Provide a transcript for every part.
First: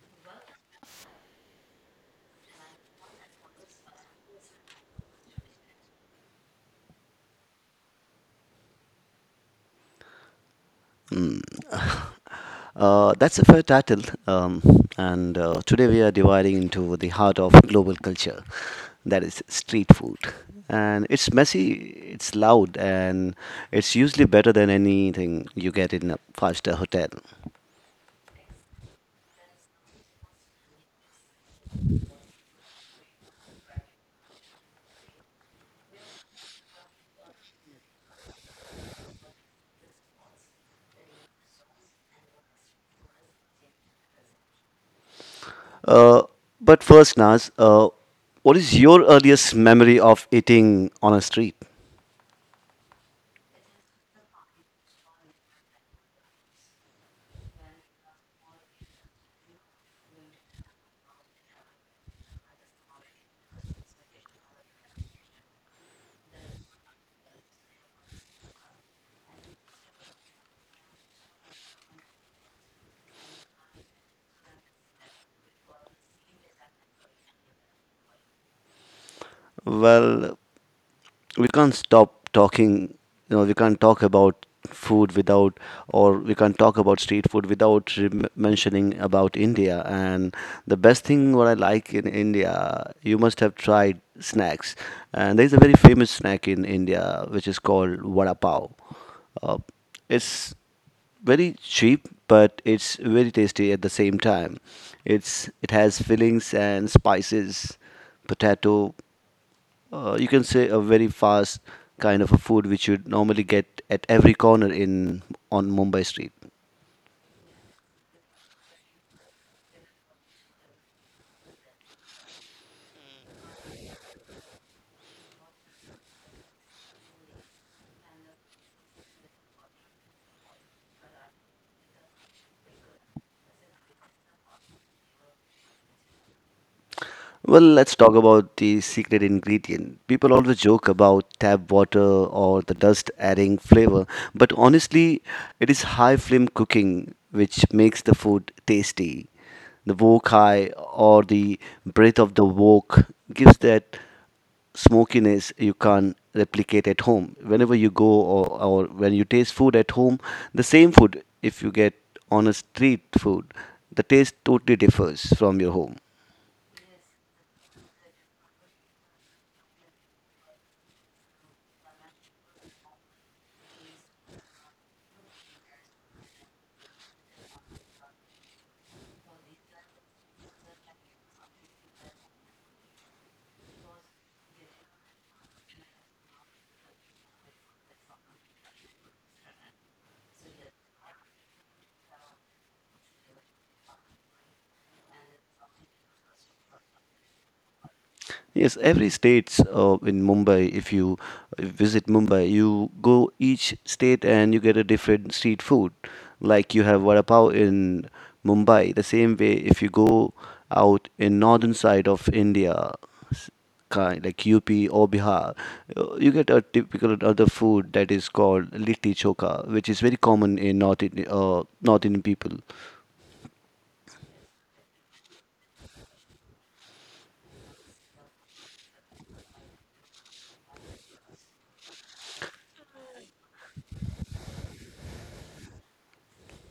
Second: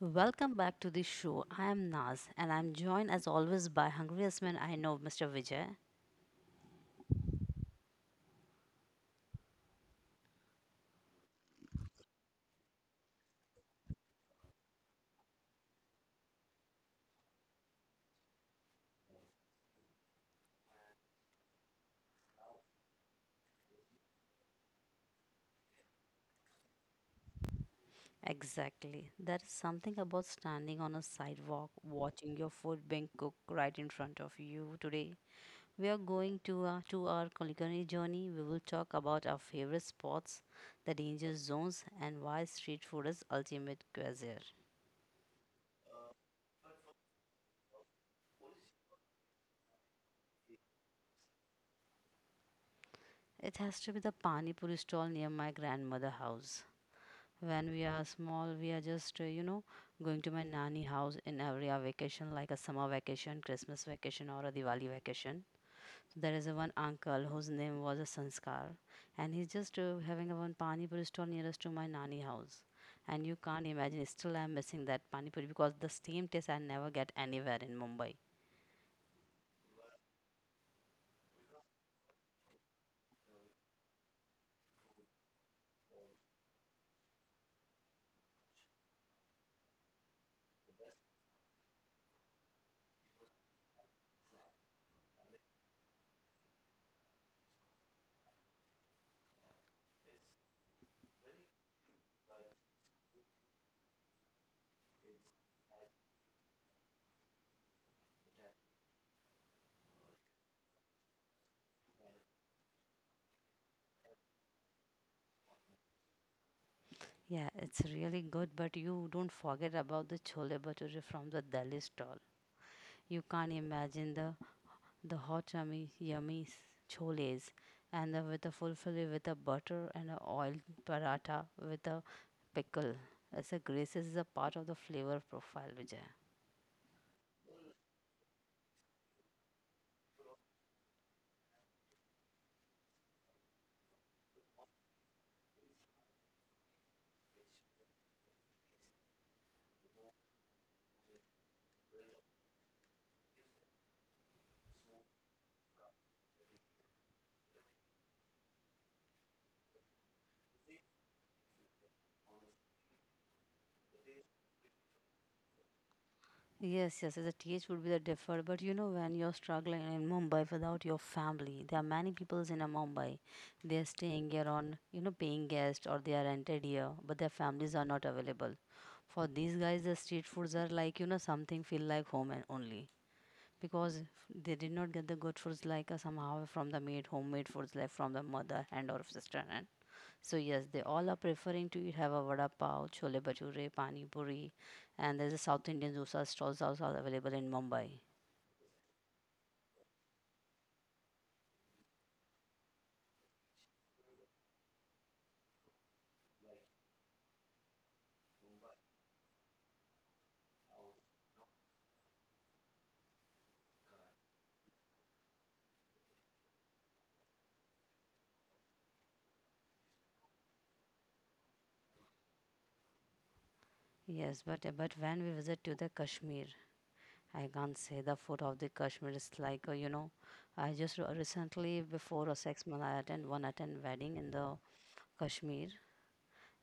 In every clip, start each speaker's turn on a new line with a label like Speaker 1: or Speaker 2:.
Speaker 1: Welcome back to the show. I am Naz and I'm joined as always by hungriest man I know, Mr. Vijay.
Speaker 2: That's a fair title, um, and today we are dividing into the heart of global culture, that is street food. And it's messy, it's loud, and it's usually better than anything you get in a five-star hotel.
Speaker 1: Exactly. There is something about standing on a sidewalk watching your food being cooked right in front of you today. We are going to our culinary journey. We will talk about our favorite spots, the danger zones, and why street food is ultimate cuisine.
Speaker 2: Uh, but first, Naz, what is your earliest memory of eating on a street?
Speaker 1: It has to be the pani puri stall near my grandmother house. When we are small, we are just, going to my nanny house in every vacation, like a summer vacation, Christmas vacation, or a Diwali vacation. So there is a one uncle whose name was a Sanskar, and he's just having a one pani puri stall nearest to my nanny house. And you can't imagine, still I'm missing that pani puri because the same taste I never get anywhere in Mumbai.
Speaker 2: Well, we can't stop talking. We can't talk about food without, or we can't talk about street food without mentioning about india, and the best thing what I like in india, you must have tried snacks. And there's a very famous snack in india which is called vada pav. uh, it's very cheap but it's very tasty at the same time. It has fillings and spices, potato. You can say a very fast kind of a food which you'd normally get at every corner in, on Mumbai street.
Speaker 1: Yeah, it's really good, but you don't forget about the chole bhature from the Delhi stall. You can't imagine the hot yummy yummy choles and the, with a fulfilling with a butter and a oil paratha with a pickle as a graces is a part of the flavor profile Vijay.
Speaker 2: Well, let's talk about the secret ingredient. People always joke about tap water or the dust adding flavor, but honestly, it is high flame cooking which makes the food tasty. The wok high or the breath of the wok gives that smokiness you can't replicate at home. Whenever you go or when you taste food at home, the same food, if you get on a street food, the taste totally differs from your home.
Speaker 1: Yes, yes, the TH would be the differ. But you know, when you're struggling in Mumbai without your family, there are many peoples in a Mumbai. They're staying here on, you know, paying guest or they are rented here, but their families are not available. For these guys, the street foods are like, you know, something feel like home and only, because they did not get the good foods like somehow from the made homemade foods like from the mother and or sister. And so yes, they all are preferring to eat, have a vada pav, chole bhature, pani puri. And there's a South Indian dosa stalls also are available in Mumbai.
Speaker 2: Yes, every states in Mumbai. If you visit Mumbai, you go each state and you get a different street food. Like you have vada pav in Mumbai. The same way, if you go out in northern side of India, s- kind like UP or Bihar, you get a typical other food that is called litti choka, which is very common in North Indian people.
Speaker 1: Yes, but when we visit to the Kashmir, I can't say the food of the Kashmir is like. I just recently before a 6 month I attend wedding in the Kashmir,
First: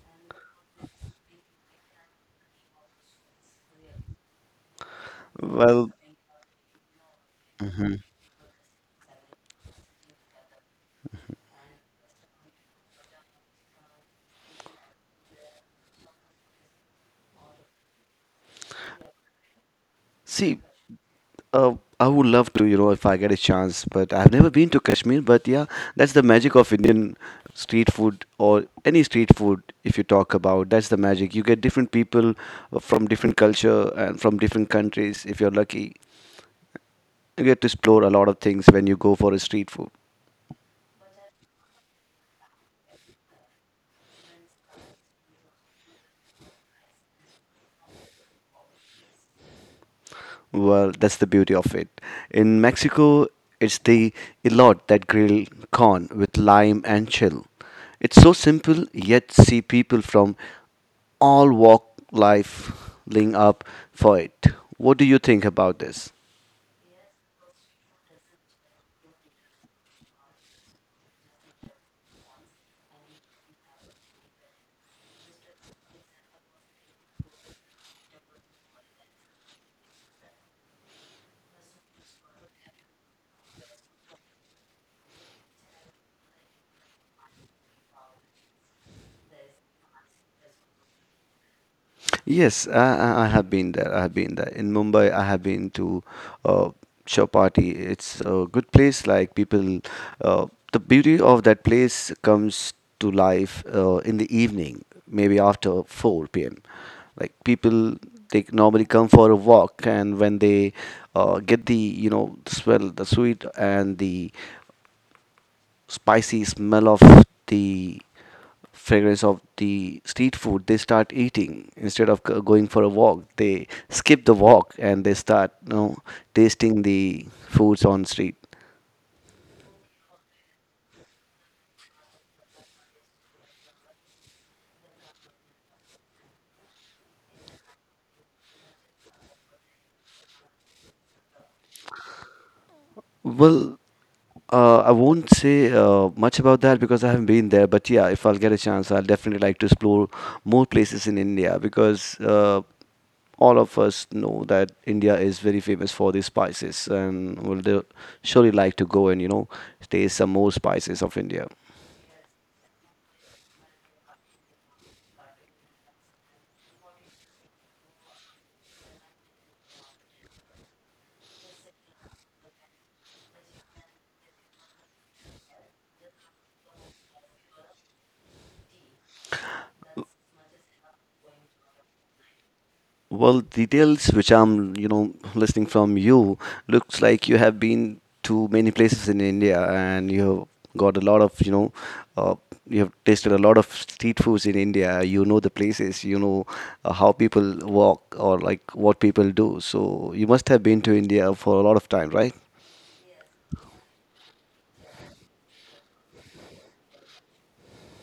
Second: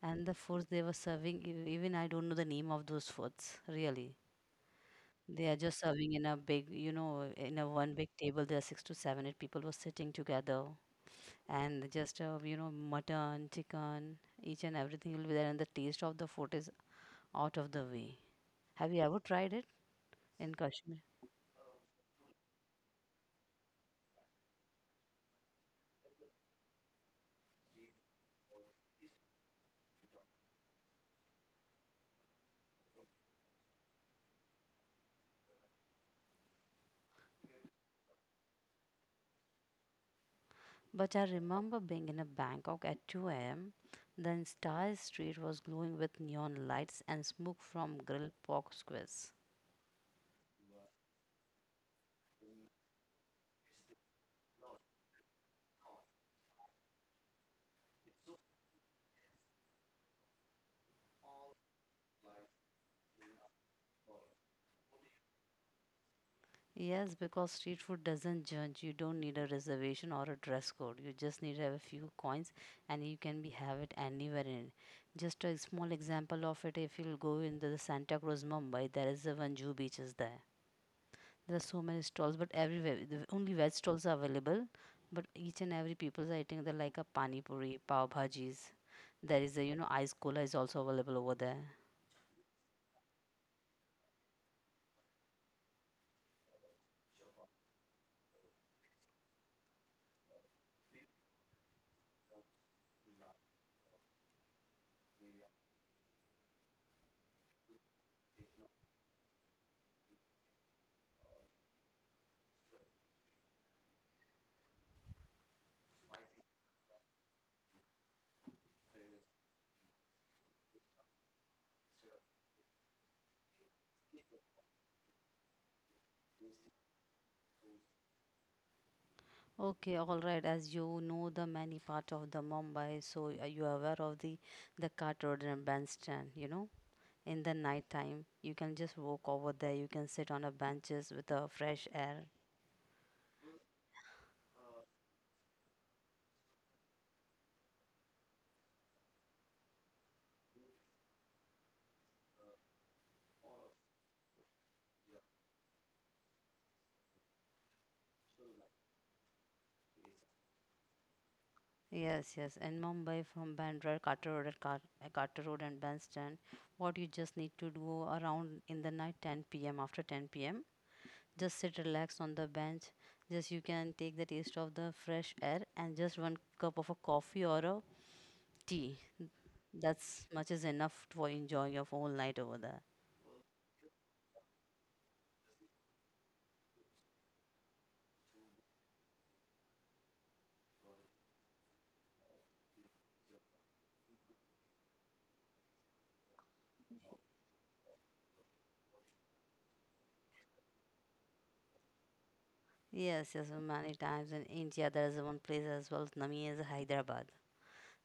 Speaker 1: and the foods they were serving, even I don't know the name of those foods really. They are just
Speaker 2: Well,
Speaker 1: serving in a big, you know, in a one big table. There are six to seven, eight people were sitting together, and just mutton, chicken, each and everything will be there, and the taste of the food is out of the way. Have you ever tried it in
Speaker 2: see,
Speaker 1: Kashmir?
Speaker 2: Uh, I would love to, you know, if I get a chance, but I've never been to Kashmir. But yeah, that's the magic of Indian street food or any street food, if you talk about. That's the magic. You get different people from different culture and from different countries, if you're lucky. You get to explore a lot of things when you go for a street food.
Speaker 1: But I remember being in a Bangkok at 2 a.m. The entire street was glowing with neon lights and smoke from grilled pork squares.
Speaker 2: Well, that's the beauty of it. In Mexico, it's the elote, that grilled corn with lime and chill. It's so simple, yet see people from all walk life lining up for it. What do you think about this?
Speaker 1: Yes, because street food doesn't judge. You don't need a reservation or a dress code. You just need to have a few coins and you can be have it anywhere in. Just a small example of it, if you'll go into the Santa Cruz, Mumbai, there is the one Jew beach is there. There are so many stalls, but everywhere the only veg stalls are available. But each and every people's, I think they like a pani puri, pav bhajis. There is a, you know, ice cola is also available over there.
Speaker 2: Yes, I have been there. I have been there. In Mumbai, I have been to uh, Chowpatty. It's a good place. Like people, uh, the beauty of that place comes to life in the evening, maybe after 4 p.m. Like people, they normally come for a walk, and when they get the, you know, the swell, the sweet, and the spicy smell of the fragrance of the street food, they start eating instead of going for a walk. They skip the walk and they start, you know, tasting the foods on street.
Speaker 1: Okay, all right. As you know, the many part of the Mumbai, so are you aware of the Cart Road and Bandstand. You know, in the night time, you can just walk over there. You can sit on the benches with the fresh air.
Speaker 2: Well, I won't say much about that because I haven't been there. But yeah, if I'll get a chance, I'll definitely like to explore more places in India because all of us know that India is very famous for the spices, and surely like to go and you know taste some more spices of India.
Speaker 1: Yes, yes. In Mumbai, from Bandra, Carter Road, and Carter Road, and Bandstand, what you just need to do around in the night, 10 p.m. After 10 p.m., just sit relaxed on the bench. Just you can take the taste of the fresh air and just one cup of a coffee or a tea. That's much is enough for enjoying your whole night over there.
Speaker 2: Well, details which I'm you know listening from you, looks like you have been to many places in India and you have got a lot of you know, uh, you have tasted a lot of street foods in India. You know the places, you know how people walk or like what people do. So you must have been to India for a lot of time, right?
Speaker 1: Yes, yes, so many times in India there is one place as well, Nami is Hyderabad.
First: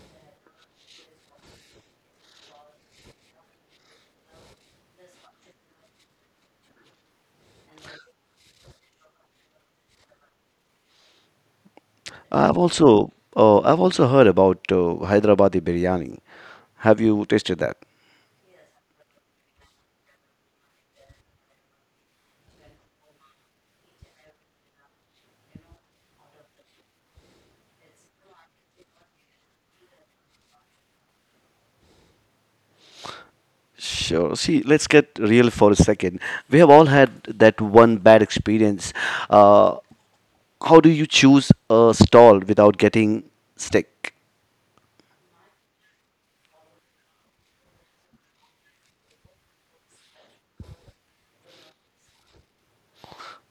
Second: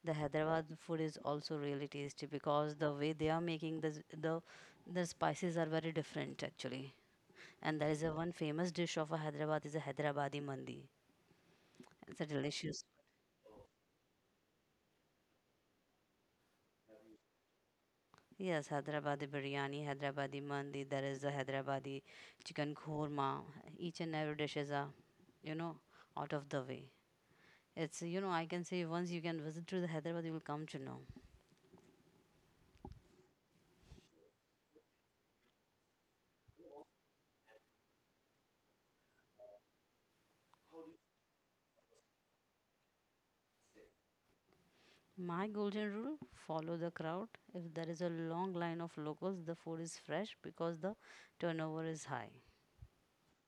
Speaker 1: The Hyderabad food is also really tasty because the way they are making the the spices are very different actually. And there is a one famous dish of a Hyderabad is a Hyderabadi mandi. It's a delicious.
Speaker 2: I've also heard about Hyderabadi biryani. Have you tasted that?
Speaker 1: Yes, Hyderabadi biryani, Hyderabadi mandi. There is the Hyderabadi chicken korma. Each and every dish is a, you know, out of the way. It's, you know, I can say once you can visit to the Hyderabad, you will come to know.
Speaker 2: Sure. See, let's get real for a second. We have all had that one bad experience. Uh, how do you choose a stall without getting sick?
Speaker 1: My golden rule, follow the crowd. If there is a long line of locals, the food is fresh because the turnover is high.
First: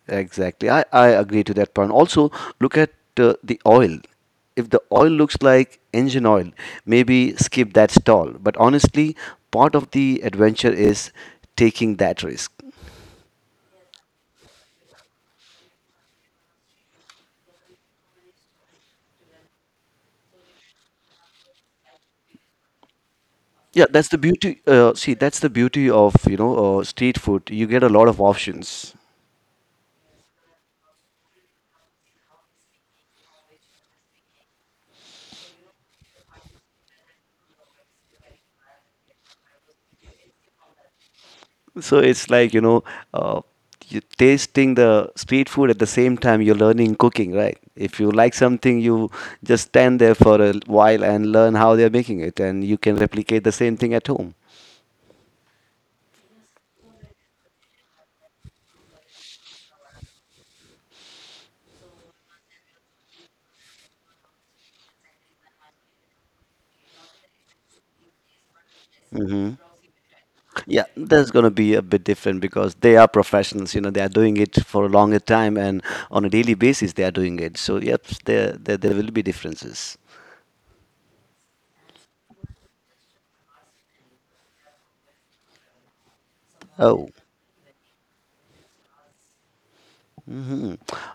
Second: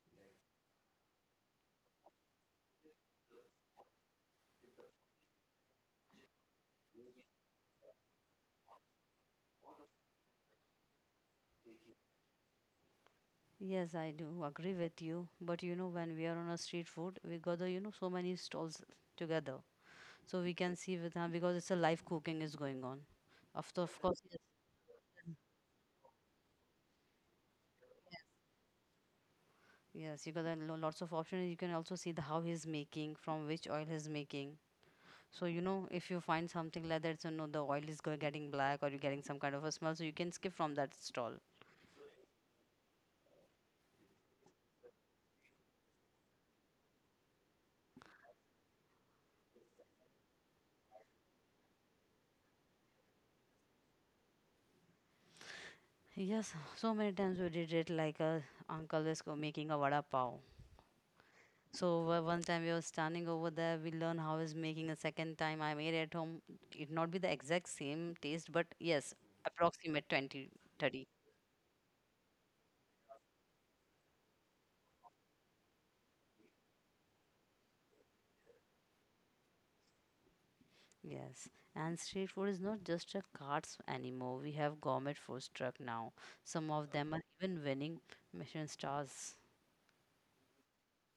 Speaker 2: Exactly. I agree to that point. Also, look at the oil. If the oil looks like engine oil, maybe skip that stall. But honestly, part of the adventure is taking that risk.
Speaker 1: Yes, I do agree with you. But you know, when we are on a street food, we gather, you know, so many stalls together. So we can see with them because it's a live cooking is going on. Of, the,
Speaker 2: Yeah,
Speaker 1: of
Speaker 2: that's the
Speaker 1: course, yes.
Speaker 2: beauty. See, that's the beauty of you know street food. You get a lot of options,
Speaker 1: Yes, you got a lots of options. You can also see the how he's making, from which oil he's making. So, you know, if you find something like that, so no, the oil is getting black or you're getting some kind of a smell, so you can skip from that stall.
Speaker 2: so it's like you know uh, you're tasting the street food at the same time you're learning cooking, right? If you like something, you just stand there for a while and learn how they're making it, and you can replicate the same thing at home.
Speaker 1: Yes, so many times we did it like a uncle is making a vada pav. So one time we were standing over there, we learn how is making. A second time I made at home, it not be the exact same taste, but yes,
Speaker 2: hmm
Speaker 1: approximate twenty
Speaker 2: Yeah,
Speaker 1: thirty.
Speaker 2: that's going to be a bit different because they are professionals. You know, they are doing it for a longer time and on a daily basis they are doing it. So, yep, there will be differences.
Speaker 1: Yes, and street food is not just a carts anymore. We have gourmet food truck now. Some of
Speaker 2: Oh.
Speaker 1: them are even winning Michelin stars.
Speaker 2: hmm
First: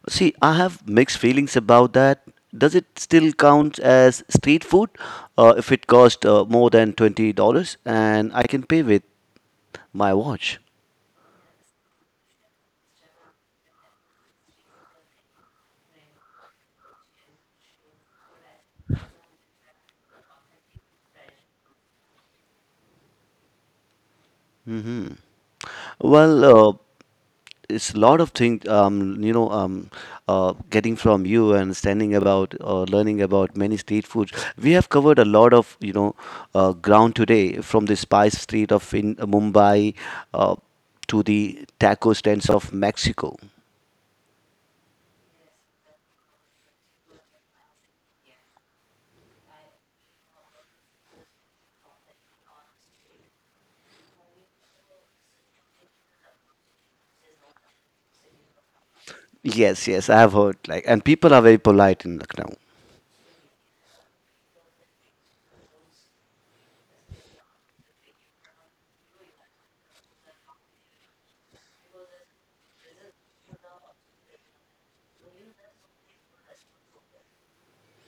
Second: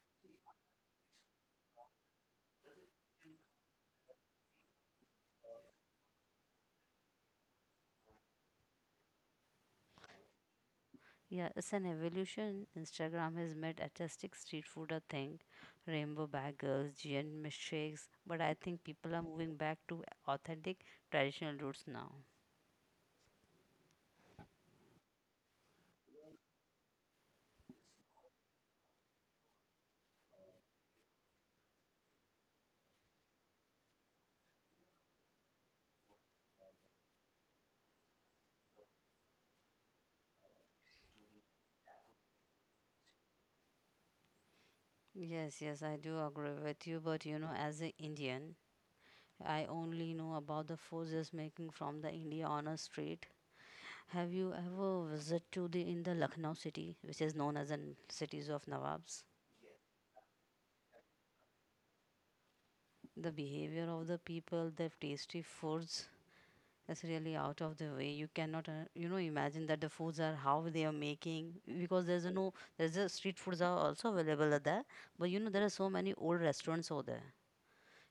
Speaker 2: See, I have mixed feelings about that. Does it still count as street food if it cost more than $20 and I can pay with my watch?
Speaker 1: Yeah, it's an evolution. Instagram has made artistic street food a thing, rainbow bagels, giant milkshakes, but I think people are moving back to authentic traditional roots now.
Speaker 2: Well, it's a lot of things, you know, getting from you and standing about or learning about many street foods. We have covered a lot of, you know, ground today, from the spice street of in Mumbai uh, to the taco stands of Mexico.
Speaker 1: Yes, yes, I do agree with you, but you know, as an Indian, I only know about the forces making from the India honor street. Have you ever visited to the in the Lucknow city, which is known as the cities of Nawabs?
Speaker 2: Yes, yes, I have heard like, and people are very polite in Lucknow.
Speaker 1: The behavior of the people, their tasty foods, is really out of the way. You cannot, imagine that the foods are how they are making because there's a no, there's a street foods are also available out there, but you know there are so many old restaurants over there,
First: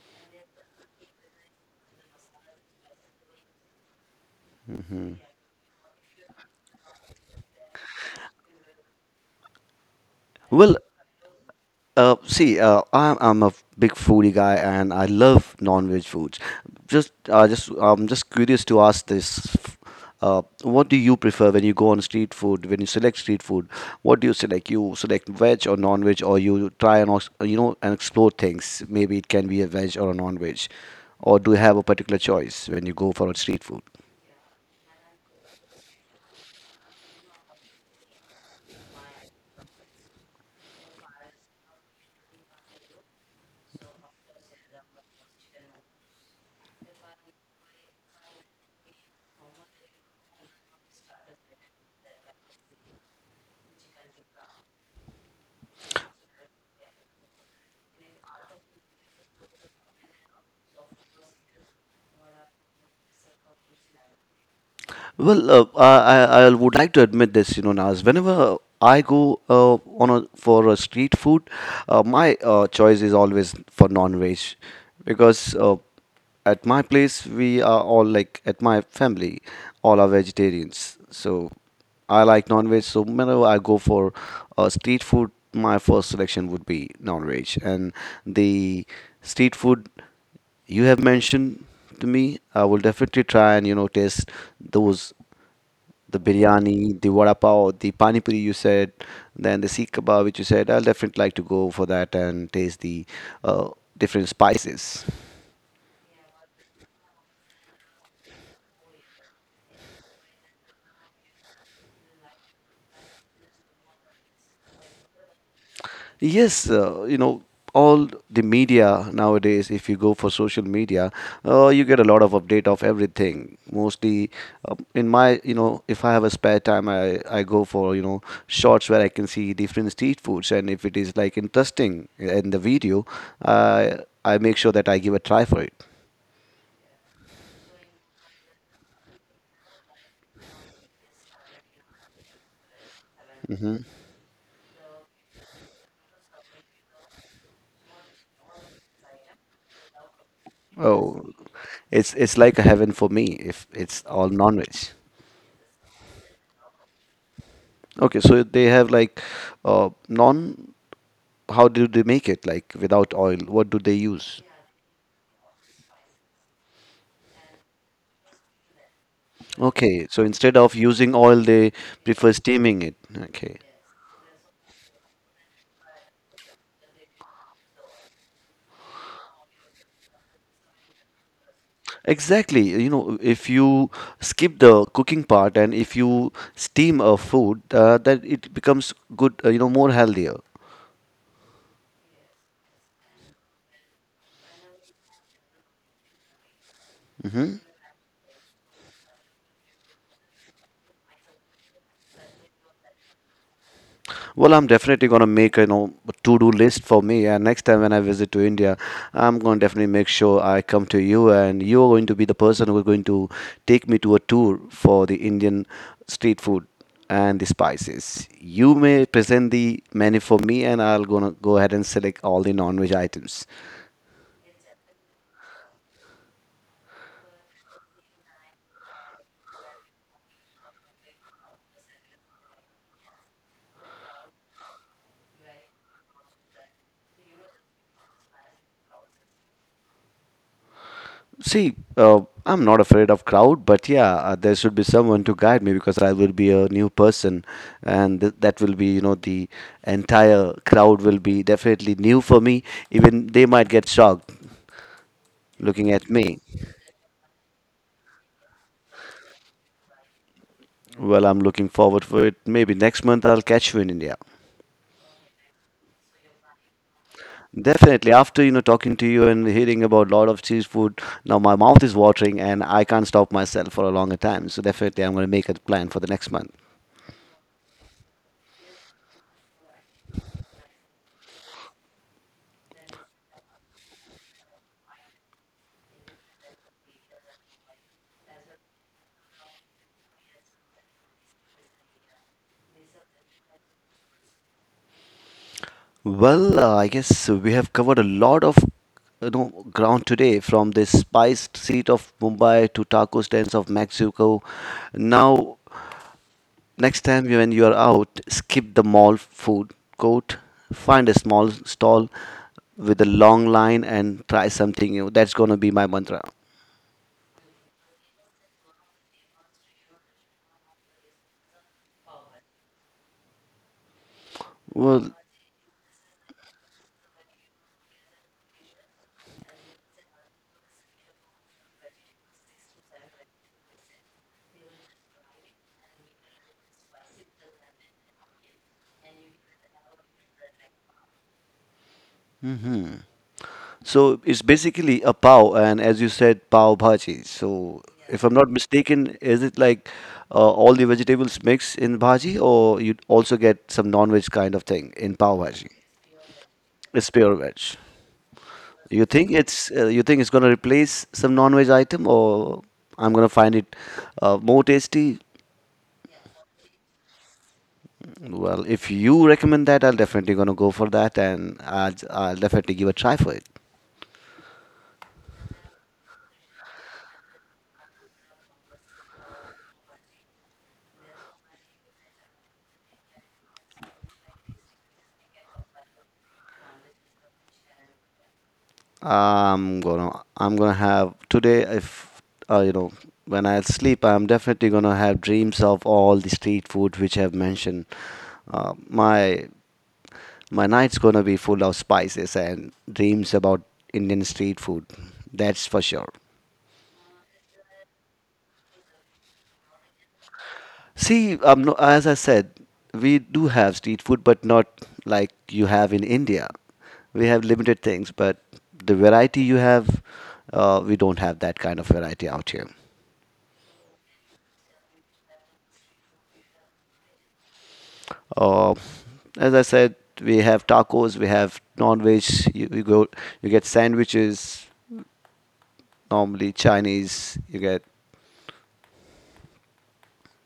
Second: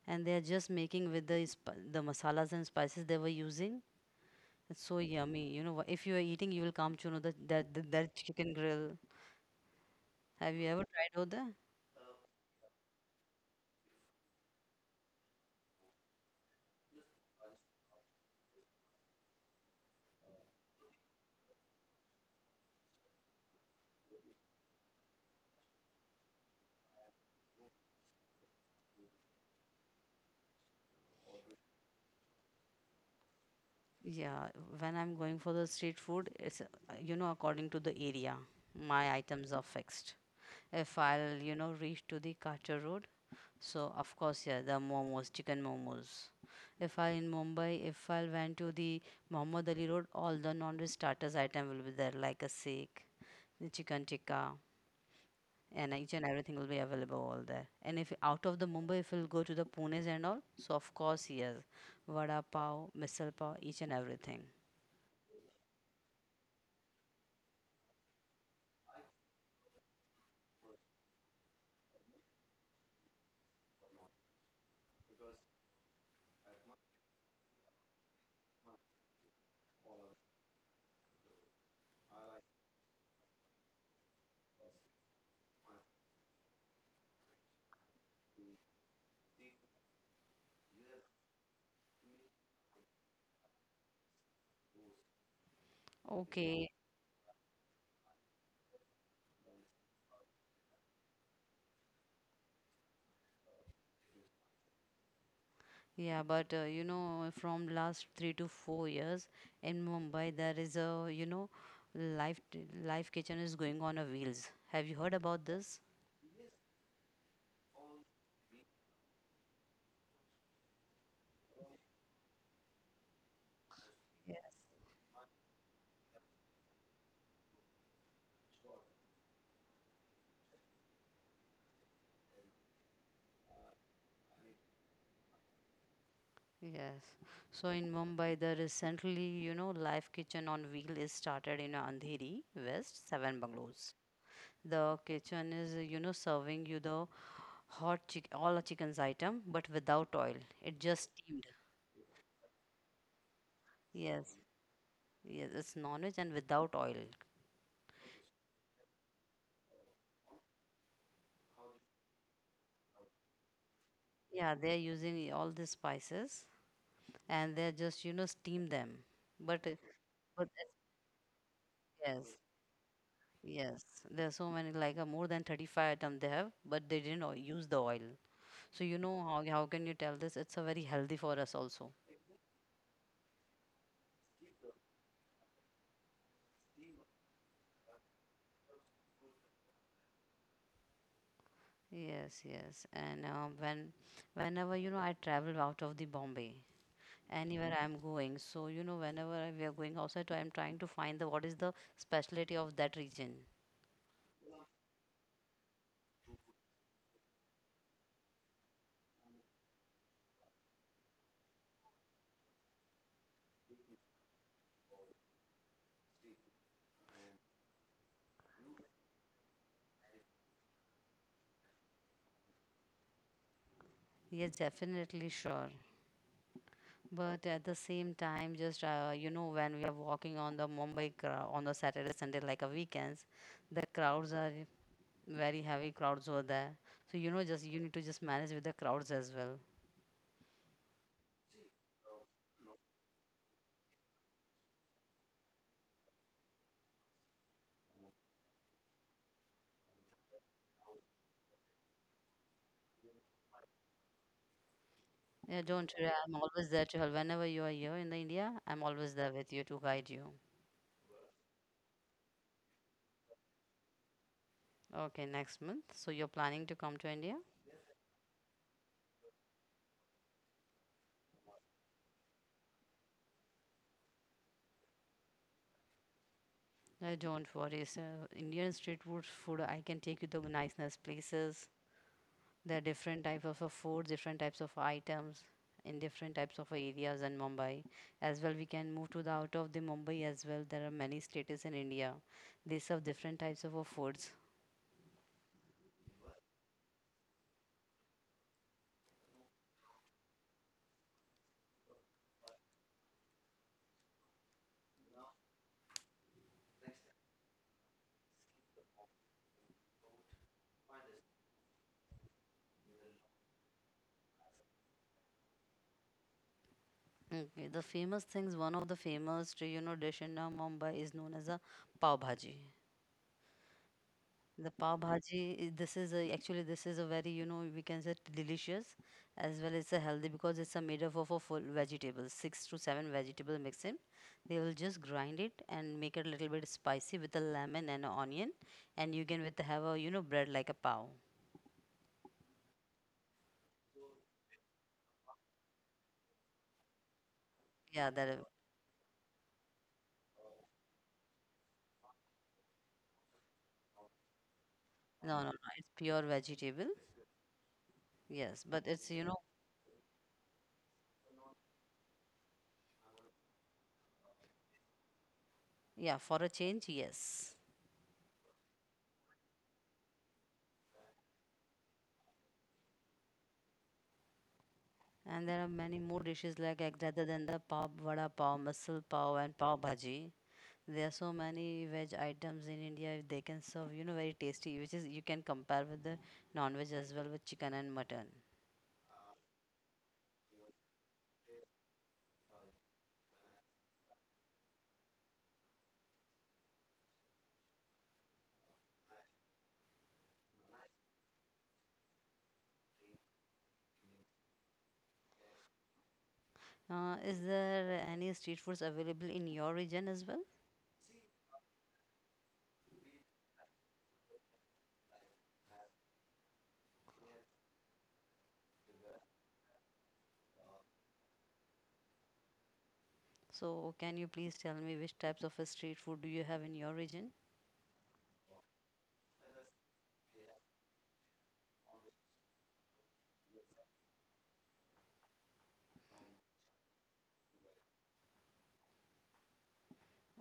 Speaker 1: and they are just making with the the masalas and spices they were using. It's so yummy. You know, if you are eating, you will come to know that that chicken grill. Have you
Speaker 2: Well,
Speaker 1: ever tried out there?
Speaker 2: see, I'm a big foodie guy, and I love non-veg foods. I'm just curious to ask this: What do you prefer when you go on street food? When you select street food, what do you select? You select veg or non-veg, or you try and also, you know and explore things. Maybe it can be a veg or a non-veg, or do you have a particular choice when you go for a street food?
Speaker 1: Yeah, when I'm going for the street food, it's you know according to the area, my items are fixed. If I'll you know reach to the Carter Road, so of course, yeah, the momos, chicken momos. If I in Mumbai, if I went to the Muhammad Ali Road, all the non-veg starters item will be there, like a sikh, the chicken tikka, and each and everything will be available all there. And if out of the Mumbai, if we'll go to the Pune's and all, so of course, yes, vada pav, misal pav, each and everything.
Speaker 2: Well, I would like to admit this, you know, Naz. Whenever I go for a street food, my choice is always for non-veg because at my place we are all like at my family, all are vegetarians. So I like non-veg. So whenever I go for street food, my first selection would be non-veg, and the street food you have mentioned to me, I will definitely try and you know taste those, the
Speaker 1: Okay,
Speaker 2: biryani, the vada pav, the pani puri you said, then the seek kebab which you said. I'll definitely like to go for that and taste the uh, different spices.
Speaker 1: yeah, but you know, from last 3 to 4 years in Mumbai, there is a you know, life life kitchen is going on a wheels. Have you heard about this?
Speaker 2: Yes, you know all the media nowadays. If you go for social media, you get a lot of update of everything. Mostly
Speaker 1: Yes.
Speaker 2: in my you know if I have a spare time, I go for you know shots where I can see different street foods, and if it is like interesting in the video, I I make sure that I give a try for it.
Speaker 1: Yes. So in Mumbai, there is centrally, you know, live kitchen on wheel is started in Andheri West, seven bungalows. The kitchen is, you know, serving you the hot chick all the chicken's item, but without oil. It just
Speaker 2: Oh,
Speaker 1: steamed.
Speaker 2: it's like a heaven for me if it's all
Speaker 1: Yes.
Speaker 2: non-veg.
Speaker 1: Yes, it's non-veg and without oil.
Speaker 2: Okay, so they have like non. How do they make it? Like without oil, what do they use?
Speaker 1: Yeah, they're using e, all the spices and they're just, you know, steam them. But uh,
Speaker 2: Okay, so
Speaker 1: but
Speaker 2: instead of
Speaker 1: that's-
Speaker 2: using oil, they
Speaker 1: yes,
Speaker 2: prefer steaming it. Okay.
Speaker 1: yes, there are so many like more than 35 items they have, but they didn't use the oil. So you know how can you tell this? It's a very healthy for us also.
Speaker 2: Exactly. You know, if you skip the cooking part and if you steam a food, that it becomes good, you know, more healthier.
Speaker 1: Yes, yes. And whenever you know I travel out of the Bombay,
Speaker 2: Mhm.
Speaker 1: anywhere I'm going, so you know whenever we are going outside, so I'm trying to find the what is the specialty of that region.
Speaker 2: Well, I'm definitely gonna make you know a to-do list for me, and next time when I visit to India, I'm gonna definitely make sure I come to you, and you're going to be the person who's going to take me to a tour for the Indian street food and the spices. You may present the menu for me, and I'll gonna go ahead and select all the non-veg items.
Speaker 1: Yes, definitely sure. But at the same time, just you know, when we are walking on the Mumbai crowd on the Saturday, Sunday, like a weekends, the crowds are very heavy crowds over there. So you know, just you need to just manage with the crowds as well.
Speaker 2: See, I'm not afraid of crowd, but yeah, there should be someone to guide me because I will be a new person, and that will be, you know, the entire crowd will be definitely new for me. Even they might get shocked
Speaker 1: Yeah,
Speaker 2: looking
Speaker 1: don't
Speaker 2: at
Speaker 1: worry. I'm
Speaker 2: me.
Speaker 1: always there to help. Whenever you are here in the India, I'm always there with you to guide you.
Speaker 2: Well, I'm looking forward for it. Maybe next month I'll catch you in India.
Speaker 1: Okay, next month. So you're planning to come to India?
Speaker 2: Definitely. After, you know, talking to you and hearing about lot of cheese food, now my mouth is watering and I can't stop myself for a longer time. So definitely, I'm going to make a plan for the next month.
Speaker 1: Don't worry. So Indian street food, I can take you to nice, nice places. There are different types of food, different types of items in different types of areas in Mumbai. As well, we can move to the out of the Mumbai as well. There are many states in India. They serve different types of foods.
Speaker 2: Well, I guess we have covered a lot of you know ground today, from the spiced seat of Mumbai to taco stands of Mexico. Now, next time when you are out, skip the mall food court, find a small stall with a long line, and try something new. That's gonna be my mantra.
Speaker 1: Okay, the famous things, one of the famous, dish in Mumbai is known as a pav bhaji. The pav
Speaker 2: Well,
Speaker 1: bhaji, this is a, actually this is a very, we can say delicious as well as a healthy because it's a made up of a full vegetables, 6 to 7 vegetable mix in. They will just grind it and make it a little bit spicy with a lemon and a onion, and you can with have a bread like a pav.
Speaker 2: hmm so it's basically a pav, and as you said, pav bhaji. So
Speaker 1: Yeah,
Speaker 2: if
Speaker 1: that
Speaker 2: I'm
Speaker 1: is-
Speaker 2: not mistaken, is it like all the vegetables mixed in bhaji, or you also get some non-veg kind of thing in pav
Speaker 1: No, no,
Speaker 2: bhaji?
Speaker 1: no, it's pure vegetable.
Speaker 2: It's pure veg.
Speaker 1: Yes, but it's you know
Speaker 2: You think it's gonna replace some non-veg item, or I'm gonna find it more tasty?
Speaker 1: yeah for a change yes.
Speaker 2: Well, if you recommend that, I'll definitely gonna go for that, and I'll definitely give a try for it.
Speaker 1: And there are many more dishes like, rather than the pav, vada pav, masal pav, and pav bhaji. There are so many veg items in India. They can serve, you know, very tasty, which is you can compare with the non-veg as well with chicken and mutton.
Speaker 2: I'm gonna I'm gonna have today if uh, you know when I sleep I'm definitely gonna have dreams of all the street food which I've mentioned. Uh, my my night's gonna be full of spices and dreams about Indian street food. That's for sure.
Speaker 1: Is there any street foods available in your region as well?
Speaker 2: See, no, as I said, we do have street food, but not like you have in India. We have limited things, but the variety you have, we don't have that kind of variety out here.
Speaker 1: So can you please tell me which types of a street food do you have in your region?
Speaker 2: Uh, as I said, we have tacos, we have non-veg. You go, you get sandwiches. Normally Chinese, you get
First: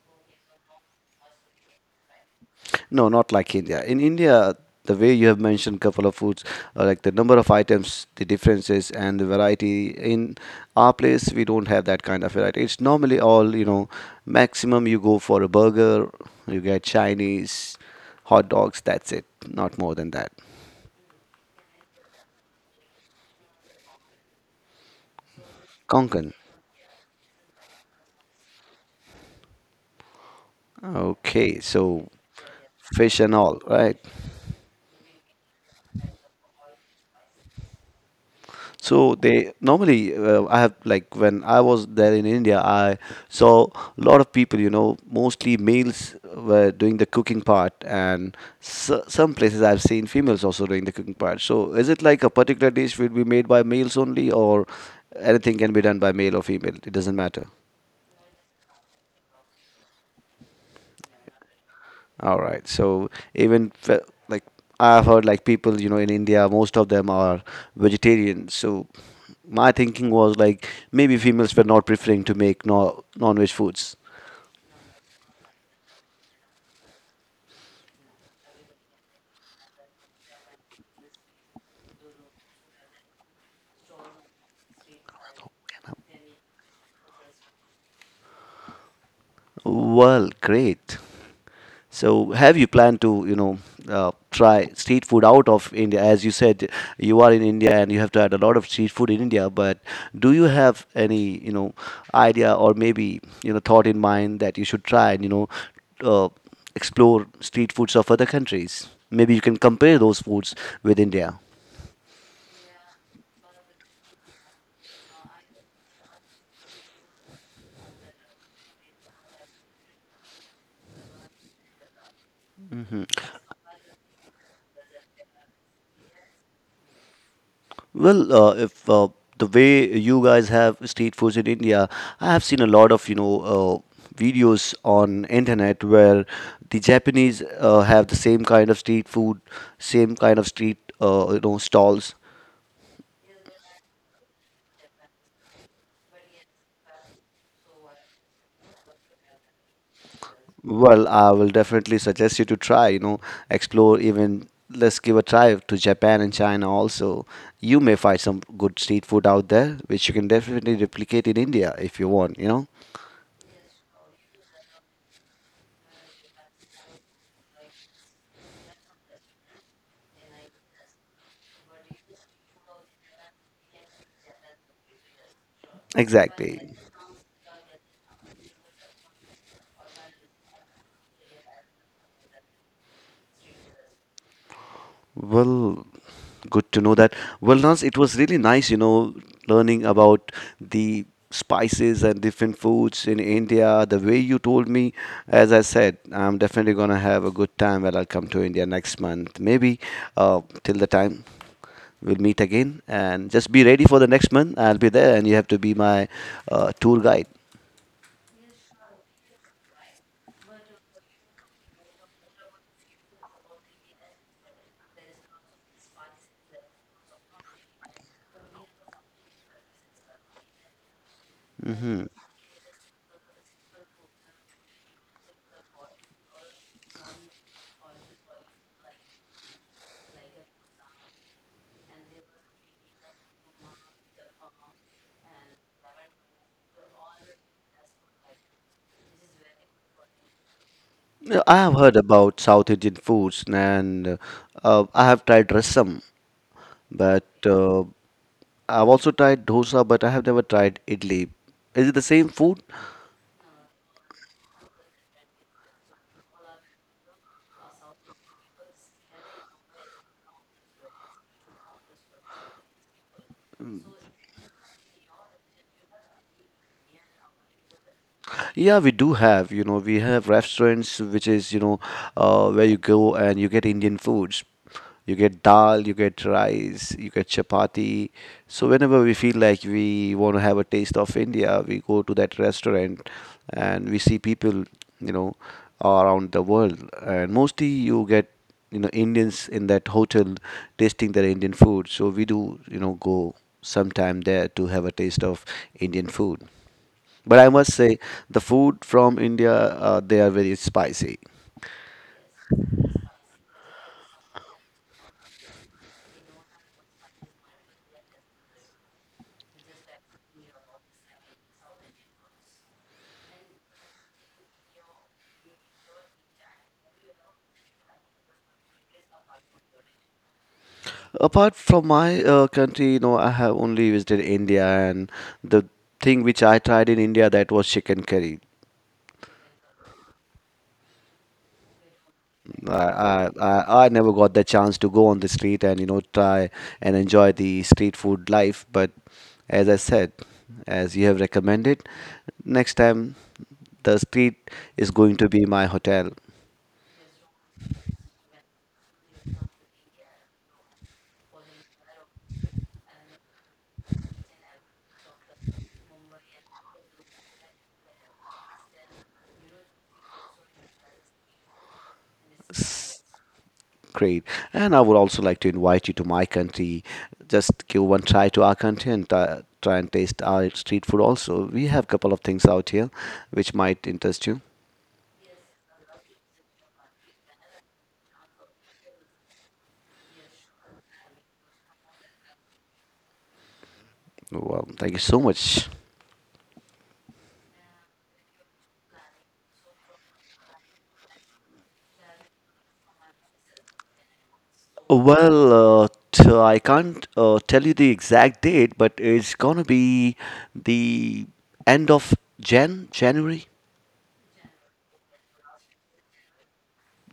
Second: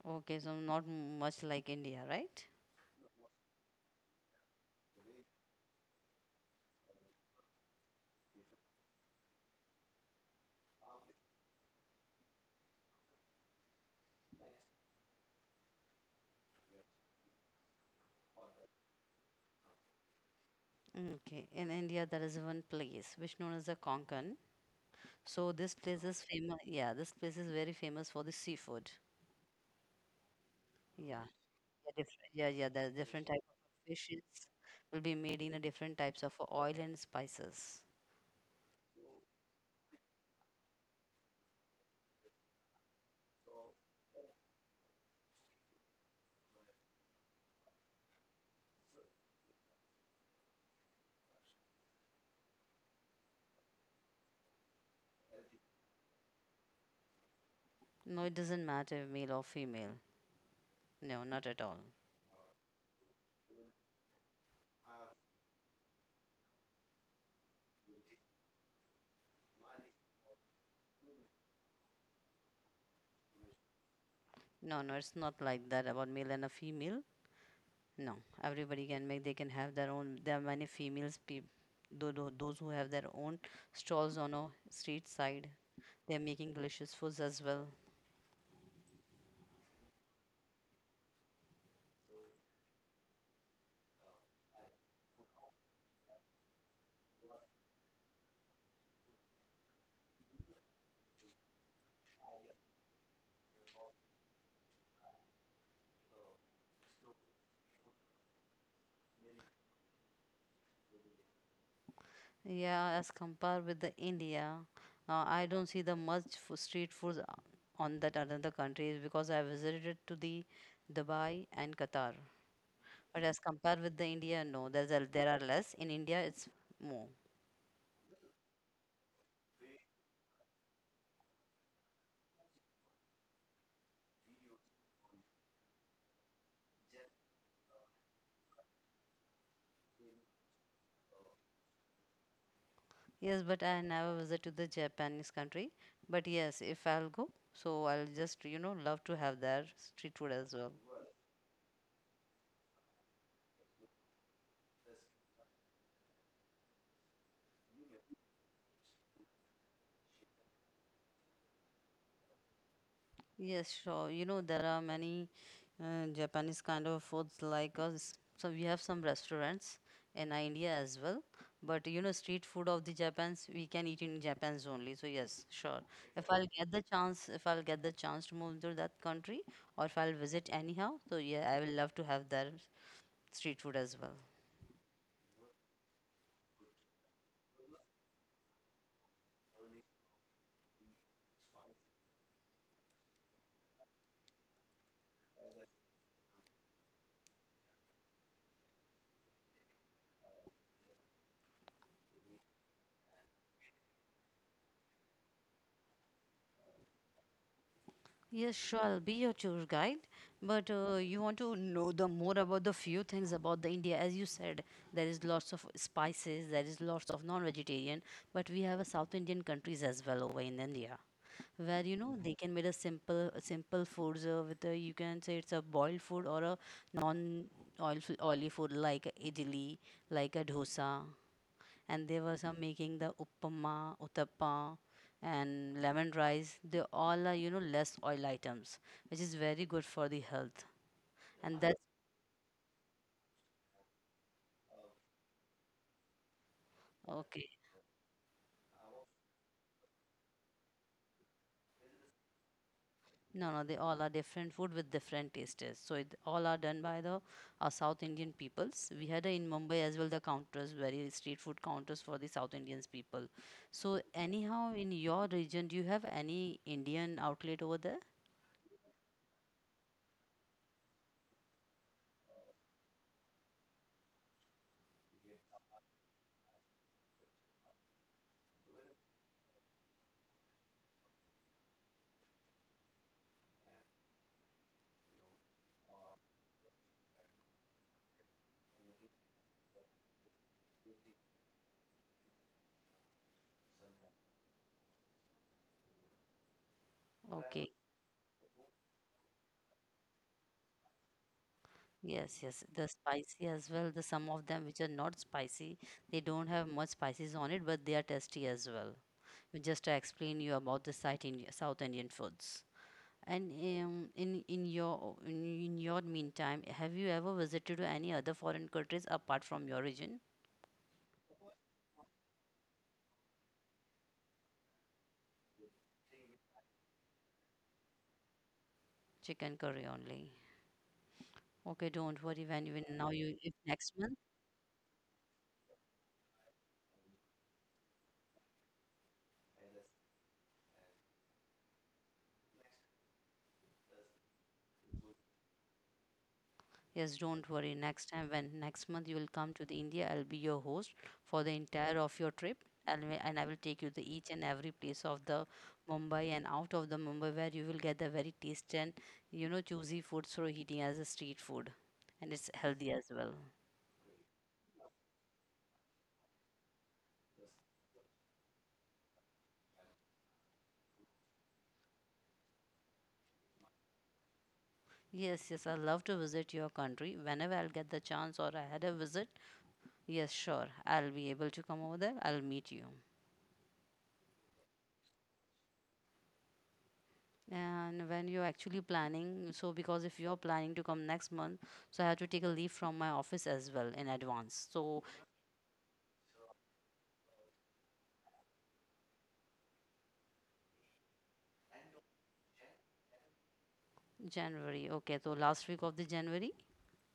Speaker 1: Okay, so not much like India, right?
Speaker 2: no, not like India. In India, the way you have mentioned couple of foods, like the number of items, the differences, and the variety. In our place, we don't have that kind of variety. It's normally all you know. Maximum, you go for a burger, you get Chinese, hot dogs. That's it. Not more than that.
Speaker 1: Okay, in India there is one place which known as the Konkan. So this place is
Speaker 2: Konkan.
Speaker 1: famous. Yeah, this place is very famous for the seafood. Yeah,
Speaker 2: Okay,
Speaker 1: yeah,
Speaker 2: so
Speaker 1: different. Yeah, yeah. The
Speaker 2: fish
Speaker 1: different
Speaker 2: and
Speaker 1: type of
Speaker 2: all right.
Speaker 1: fishes will be made in a different types of oil and spices.
Speaker 2: So they normally I have like when I was there in India I saw a lot of people you know mostly males were doing the cooking part. And so, some places I've seen females also doing the cooking part. So is it like a particular dish will be made by males only, or anything can be done by male or female, it doesn't matter?
Speaker 1: No, it doesn't matter male or female. No, not at all.
Speaker 2: All right, so even fe- like I've heard like people you know in India most of them are vegetarian. So my thinking was like maybe females were not preferring to make no, non-veg foods.
Speaker 1: No, no, it's not like that about male and a female. No, everybody can make. They can have their own. There are many females. People, those who have their own stalls on a street side, they're making delicious foods as well.
Speaker 2: Well, great. So, have you planned to, you know, try street food out of India? As you said, you are in India and you have tried a lot of street food in India. But do you have any, you know, idea or maybe you know thought in mind that you should try and uh, explore street foods of other countries? Maybe you can compare those foods with India.
Speaker 1: Yeah, as compared with the India, I don't see the much street foods on that another countries because I visited to the Dubai and Qatar. But as compared with the India, no, there's a, there are less. In India, it's more.
Speaker 2: Well, if the way you guys have street foods in India, I have seen a lot of you know videos on internet where the Japanese have the same kind of street food, same kind of street you know stalls.
Speaker 1: Yes, but I never visit to the Japanese country. But yes, if I'll go, so I'll just you know love to have their street food as well.
Speaker 2: Well, I will definitely suggest you to try. You know, explore even. Let's give a try to Japan and China also. You may find some good street food out there, which you can definitely replicate in India if you want. You know,
Speaker 1: Yes, sure. You know, there are many Japanese kind of foods like us. So we have some restaurants in India as well. But you know, street food of the Japans, we can eat in Japan's only. So yes, sure. If I'll
Speaker 2: exactly.
Speaker 1: get the chance, if I'll get the chance to move to that country, or if I'll visit anyhow, so yeah, I will love to have their street food as well.
Speaker 2: Well, good to know that. Well, Naz, it was really nice, you know, learning about the spices and different foods in India. The way you told me, as I said, I'm definitely gonna have a good time when I come to India next month. Maybe till the time we'll meet again, and just be ready for the next month. I'll be there, and you have to be my tour guide.
Speaker 1: Yes, sure. I'll be your tour guide. But you want to know the more about the few things about the India. As you said, there is lots of spices, there is lots of non-vegetarian, but we have a South Indian countries as well over in India, where you know they can make a simple simple foods with a, you can say it's a boiled food or a non oily food like a idli, like a dosa and they were some making the uppama, uttappa, and lemon rice. They all are you know less oil items, which is very good for the health.
Speaker 2: Yeah,
Speaker 1: And
Speaker 2: I have
Speaker 1: that's
Speaker 2: heard about South Indian foods, and I have tried rasam, but
Speaker 1: okay.
Speaker 2: uh, I've also tried dosa, but I have never tried idli. Is it the same food?
Speaker 1: No, no, they all are different food with different tastes. So it all are done by the South Indian peoples. We had in Mumbai as well the counters, very street food counters for the South Indians people. So anyhow, in your region, do you have any Indian outlet over there?
Speaker 2: Yeah, we do have, you know, we have restaurants which is, you know, where you go and you get Indian foods. You get dal, you get rice, you get chapati. So whenever we feel like we want to have a taste of India, we go to that restaurant and we see people, you know, around the world. And mostly you get, you know, Indians in that hotel tasting their Indian food. So we do, you know, go sometime there to have a taste of Indian food. But I
Speaker 1: Okay.
Speaker 2: must say, the food from India, they are very spicy.
Speaker 1: Yes, yes. The spicy as well. The some of them which are not spicy, they don't have much spices on it, but they are tasty as well. Just to explain you about the South Indian, South Indian foods. And in your in your meantime, have you ever visited to any other foreign countries apart from your region?
Speaker 2: Apart from my country, you know, I have only visited India, and the thing which I tried in India that was chicken curry.
Speaker 1: Chicken curry only. Okay, don't worry. When
Speaker 2: I,
Speaker 1: you now
Speaker 2: I,
Speaker 1: you if
Speaker 2: I I
Speaker 1: next
Speaker 2: never
Speaker 1: month.
Speaker 2: got the chance to go on the street and you know try and enjoy the street food life. But as I said, as you have recommended, next time the street is going to be my hotel.
Speaker 1: Yes, don't worry. Next time, when next month you will come to the India, I'll be your host for the entire of your trip, and and I will take you to each and every place of the Mumbai and out of the Mumbai, where you will get the very tasty and you know juicy food through eating as a street food, and it's healthy as well.
Speaker 2: Great. And I would also like to invite you to my country. Just give one try to our country and try, try and taste our street food also. We have a couple of things out here which might interest you.
Speaker 1: Yes, yes, I love to visit your country whenever I'll get the chance or I had a visit. Yes, sure, I'll be able to come over there. I'll meet you.
Speaker 2: Well, thank you so much.
Speaker 1: And when you're actually planning, so because if you're planning to come next month, so I have to take a leave from my office as well in advance. So
Speaker 2: Well, I can't tell you the exact date, but it's gonna be the end of January.
Speaker 1: January, okay, so last week of the January,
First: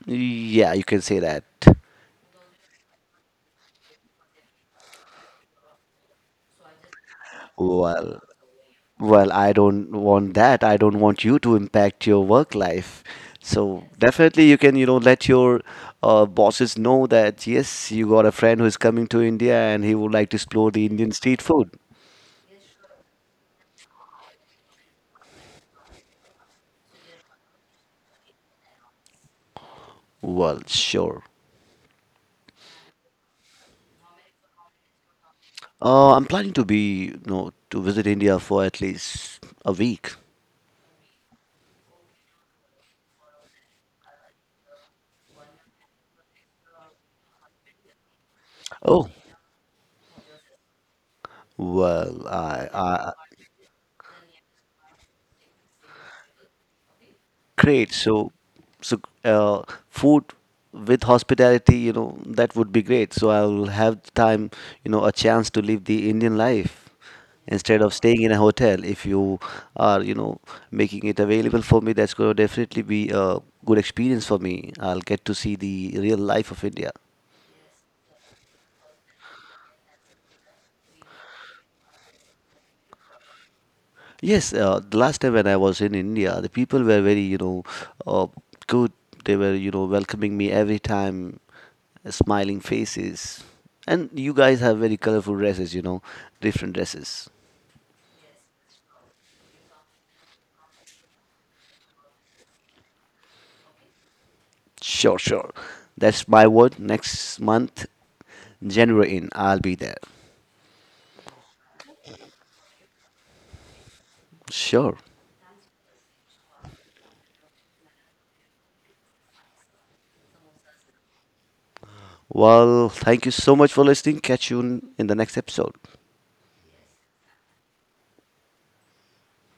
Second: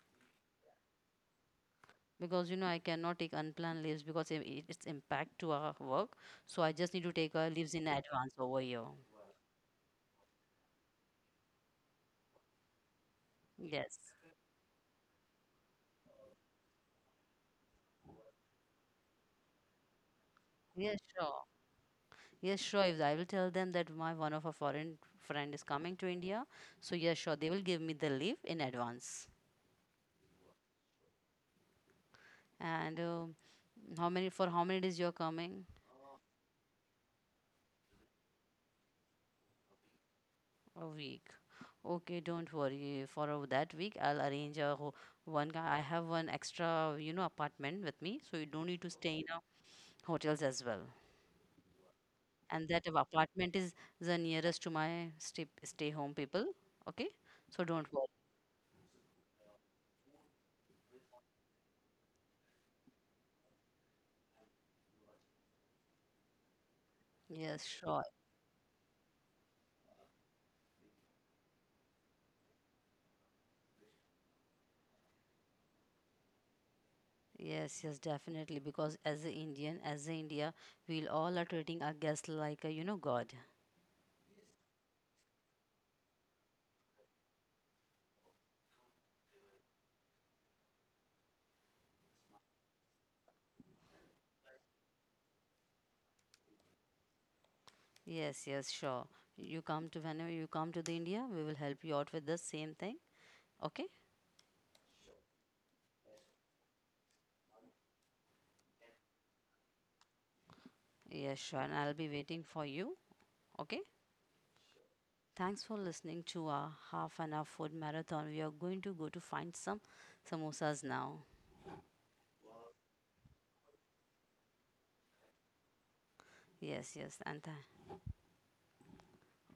Speaker 2: Yeah, you can say that.
Speaker 1: because you know I cannot take unplanned leaves because it's impact to our work. So I just need to take our leaves in
Speaker 2: Well,
Speaker 1: advance over here.
Speaker 2: Well, I don't want that. I don't want you to impact your work life. So
Speaker 1: Yes.
Speaker 2: definitely you can, you know, let your bosses know that yes, you got a friend who is coming to India and he would like to explore the
Speaker 1: Yes,
Speaker 2: Indian street
Speaker 1: sure.
Speaker 2: food.
Speaker 1: Yes, sure. If I will tell them that my one of a foreign friend is coming to India, so yes, sure, they will give me the leave in advance.
Speaker 2: Well, sure.
Speaker 1: And how many for how many days you're coming?
Speaker 2: I'm planning to be, you know, to visit India for at least a week.
Speaker 1: A week. Okay, don't worry. That week, I'll arrange a ho one guy. I have one extra, you know, apartment with me, so you don't need to
Speaker 2: Oh,
Speaker 1: stay in a hotels as well.
Speaker 2: well, I, I
Speaker 1: Apartment is the nearest to my stay stay home people. Okay, so don't
Speaker 2: great.
Speaker 1: worry.
Speaker 2: So, so food with hospitality, you know, that would be great. So I'll have time, you know, a chance to live the Indian life
Speaker 1: Yes,
Speaker 2: instead of
Speaker 1: sure.
Speaker 2: staying in a hotel. If you are, you know, making it available for me, that's going to definitely be a good experience for me. I'll get to see the real life of India.
Speaker 1: Yes, yes, definitely. Because as an Indian, as an India, we'll all are treating our guests like a, you know, God.
Speaker 2: Yes, the last time when I was in India, the people were very, you know, uh, good. They were, you know, welcoming me every time, smiling faces. And you guys have very colorful dresses, you know, different dresses.
Speaker 1: Yes, yes, sure. You come to whenever you come to the India, we will help you out with the same thing. Okay?
Speaker 2: Sure, sure. That's my word. Next month, January in, I'll be there.
Speaker 1: Yes, sure. And I'll be waiting for you. Okay.
Speaker 2: Sure.
Speaker 1: Thanks for listening to our half an hour food marathon. We are going to go to find some samosas now.
Speaker 2: Well, thank you so much for listening. Catch you in the next episode.
Speaker 1: Yes, yes.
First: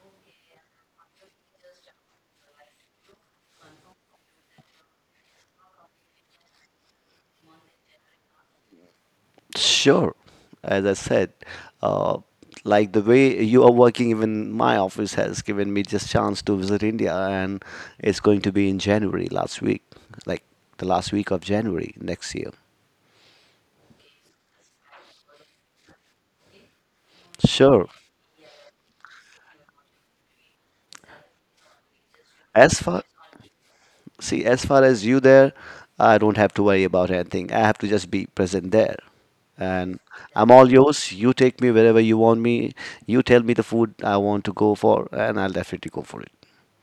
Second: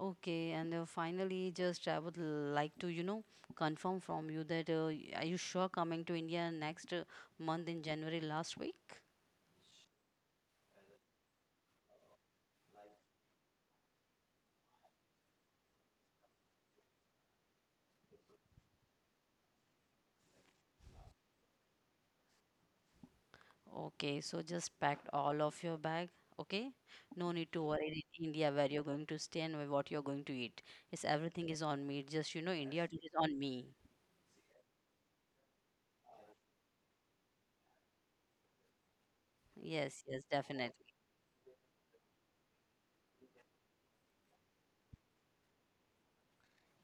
Speaker 1: Okay. And finally, just I would like to, you know, confirm from you that are you sure coming to India next month in January last week?
Speaker 2: Sure. As I said, uh, like the way you are working, even my office has given me just chance to visit India, and it's going to be in January last week, like the last week of January next year.
Speaker 1: Okay. So just packed all of your bag. Okay. No need to worry
Speaker 2: Sure.
Speaker 1: in India where you're going to stay and what you're going to eat. It's everything is on me. Just, you know,
Speaker 2: As
Speaker 1: India
Speaker 2: far
Speaker 1: today is on me.
Speaker 2: see, as far as you there, I don't have to worry about anything. I have to just be present there, and
Speaker 1: Yes, yes,
Speaker 2: I'm all
Speaker 1: definitely.
Speaker 2: yours. You take me wherever you want me. You tell me the food I want to go for, and I'll definitely go for it.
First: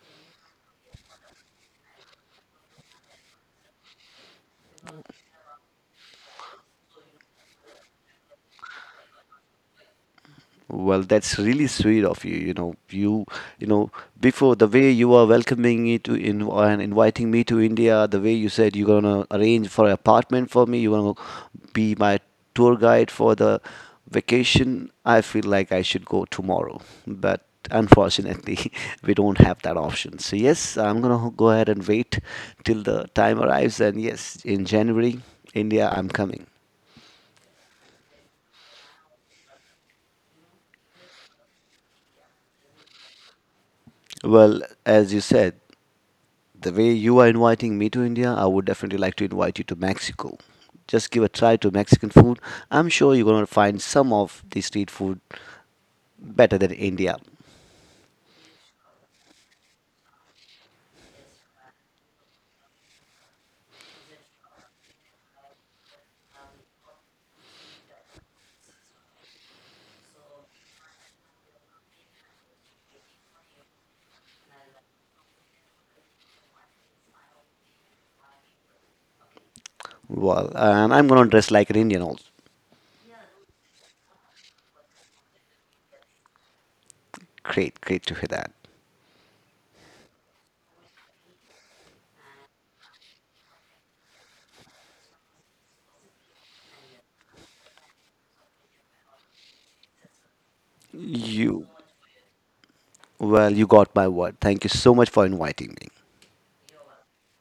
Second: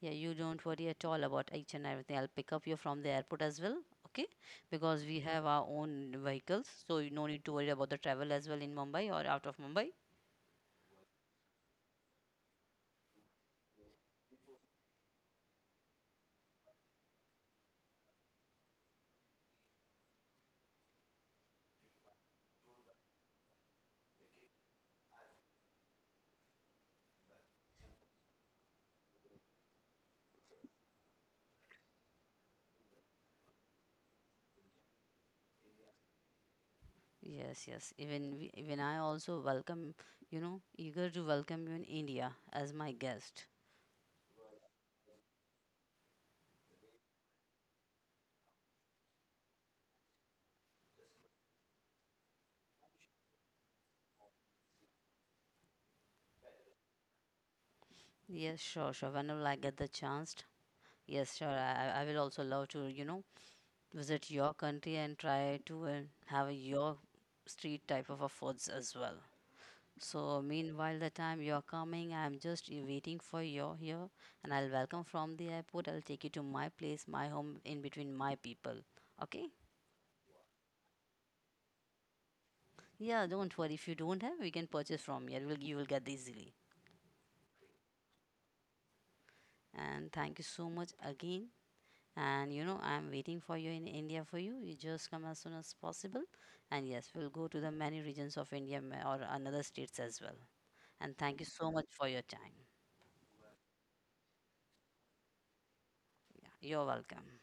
Speaker 1: Yeah, you don't worry at all about each and everything. I'll pick up you from the airport as well, okay? Because we have our own vehicles, so you no need to worry about the travel as well in Mumbai or out of Mumbai.
Speaker 2: Well, that's really sweet of you. You know, you know before the way you are welcoming me to in and inviting me to India, the way you said you're gonna arrange for an apartment for me, you're gonna be my tour guide for the vacation. I feel like I should go tomorrow, but unfortunately, we don't have that option. So yes, I'm gonna go ahead and wait till the time arrives. And yes, in January, India, I'm coming.
Speaker 1: Yes, yes. Even I also welcome, you know, eager to welcome you in India as my guest.
Speaker 2: Well, as you said. The way you are inviting me to India, I would definitely like to invite you to Mexico. Just give a try to Mexican food. I'm sure you're going to find some of the street food better than India.
Speaker 1: Yes, sure, sure. Whenever I get the chance, yes, sure. I will also love to, you know, visit your country and try to have your street type of a foods as well. So meanwhile, the time you're coming, I'm just waiting for you here, and I'll welcome from the airport. I'll take you to my place, my home, in between my people. Okay?
Speaker 2: Well, and I'm going to dress like an Indian also.
Speaker 1: Yeah, don't worry. If you don't have, we can purchase from here. You will get easily.
Speaker 2: Great, great to hear that.
Speaker 1: And thank you so much again. And you know, I'm waiting for you in India for you. You just come as soon as possible. And yes, we'll go to the many regions of India or another states as well. And thank you
Speaker 2: You,
Speaker 1: so much for your time.
Speaker 2: well, you got my word. Thank you so much for inviting me.
Speaker 1: Yeah, you're welcome.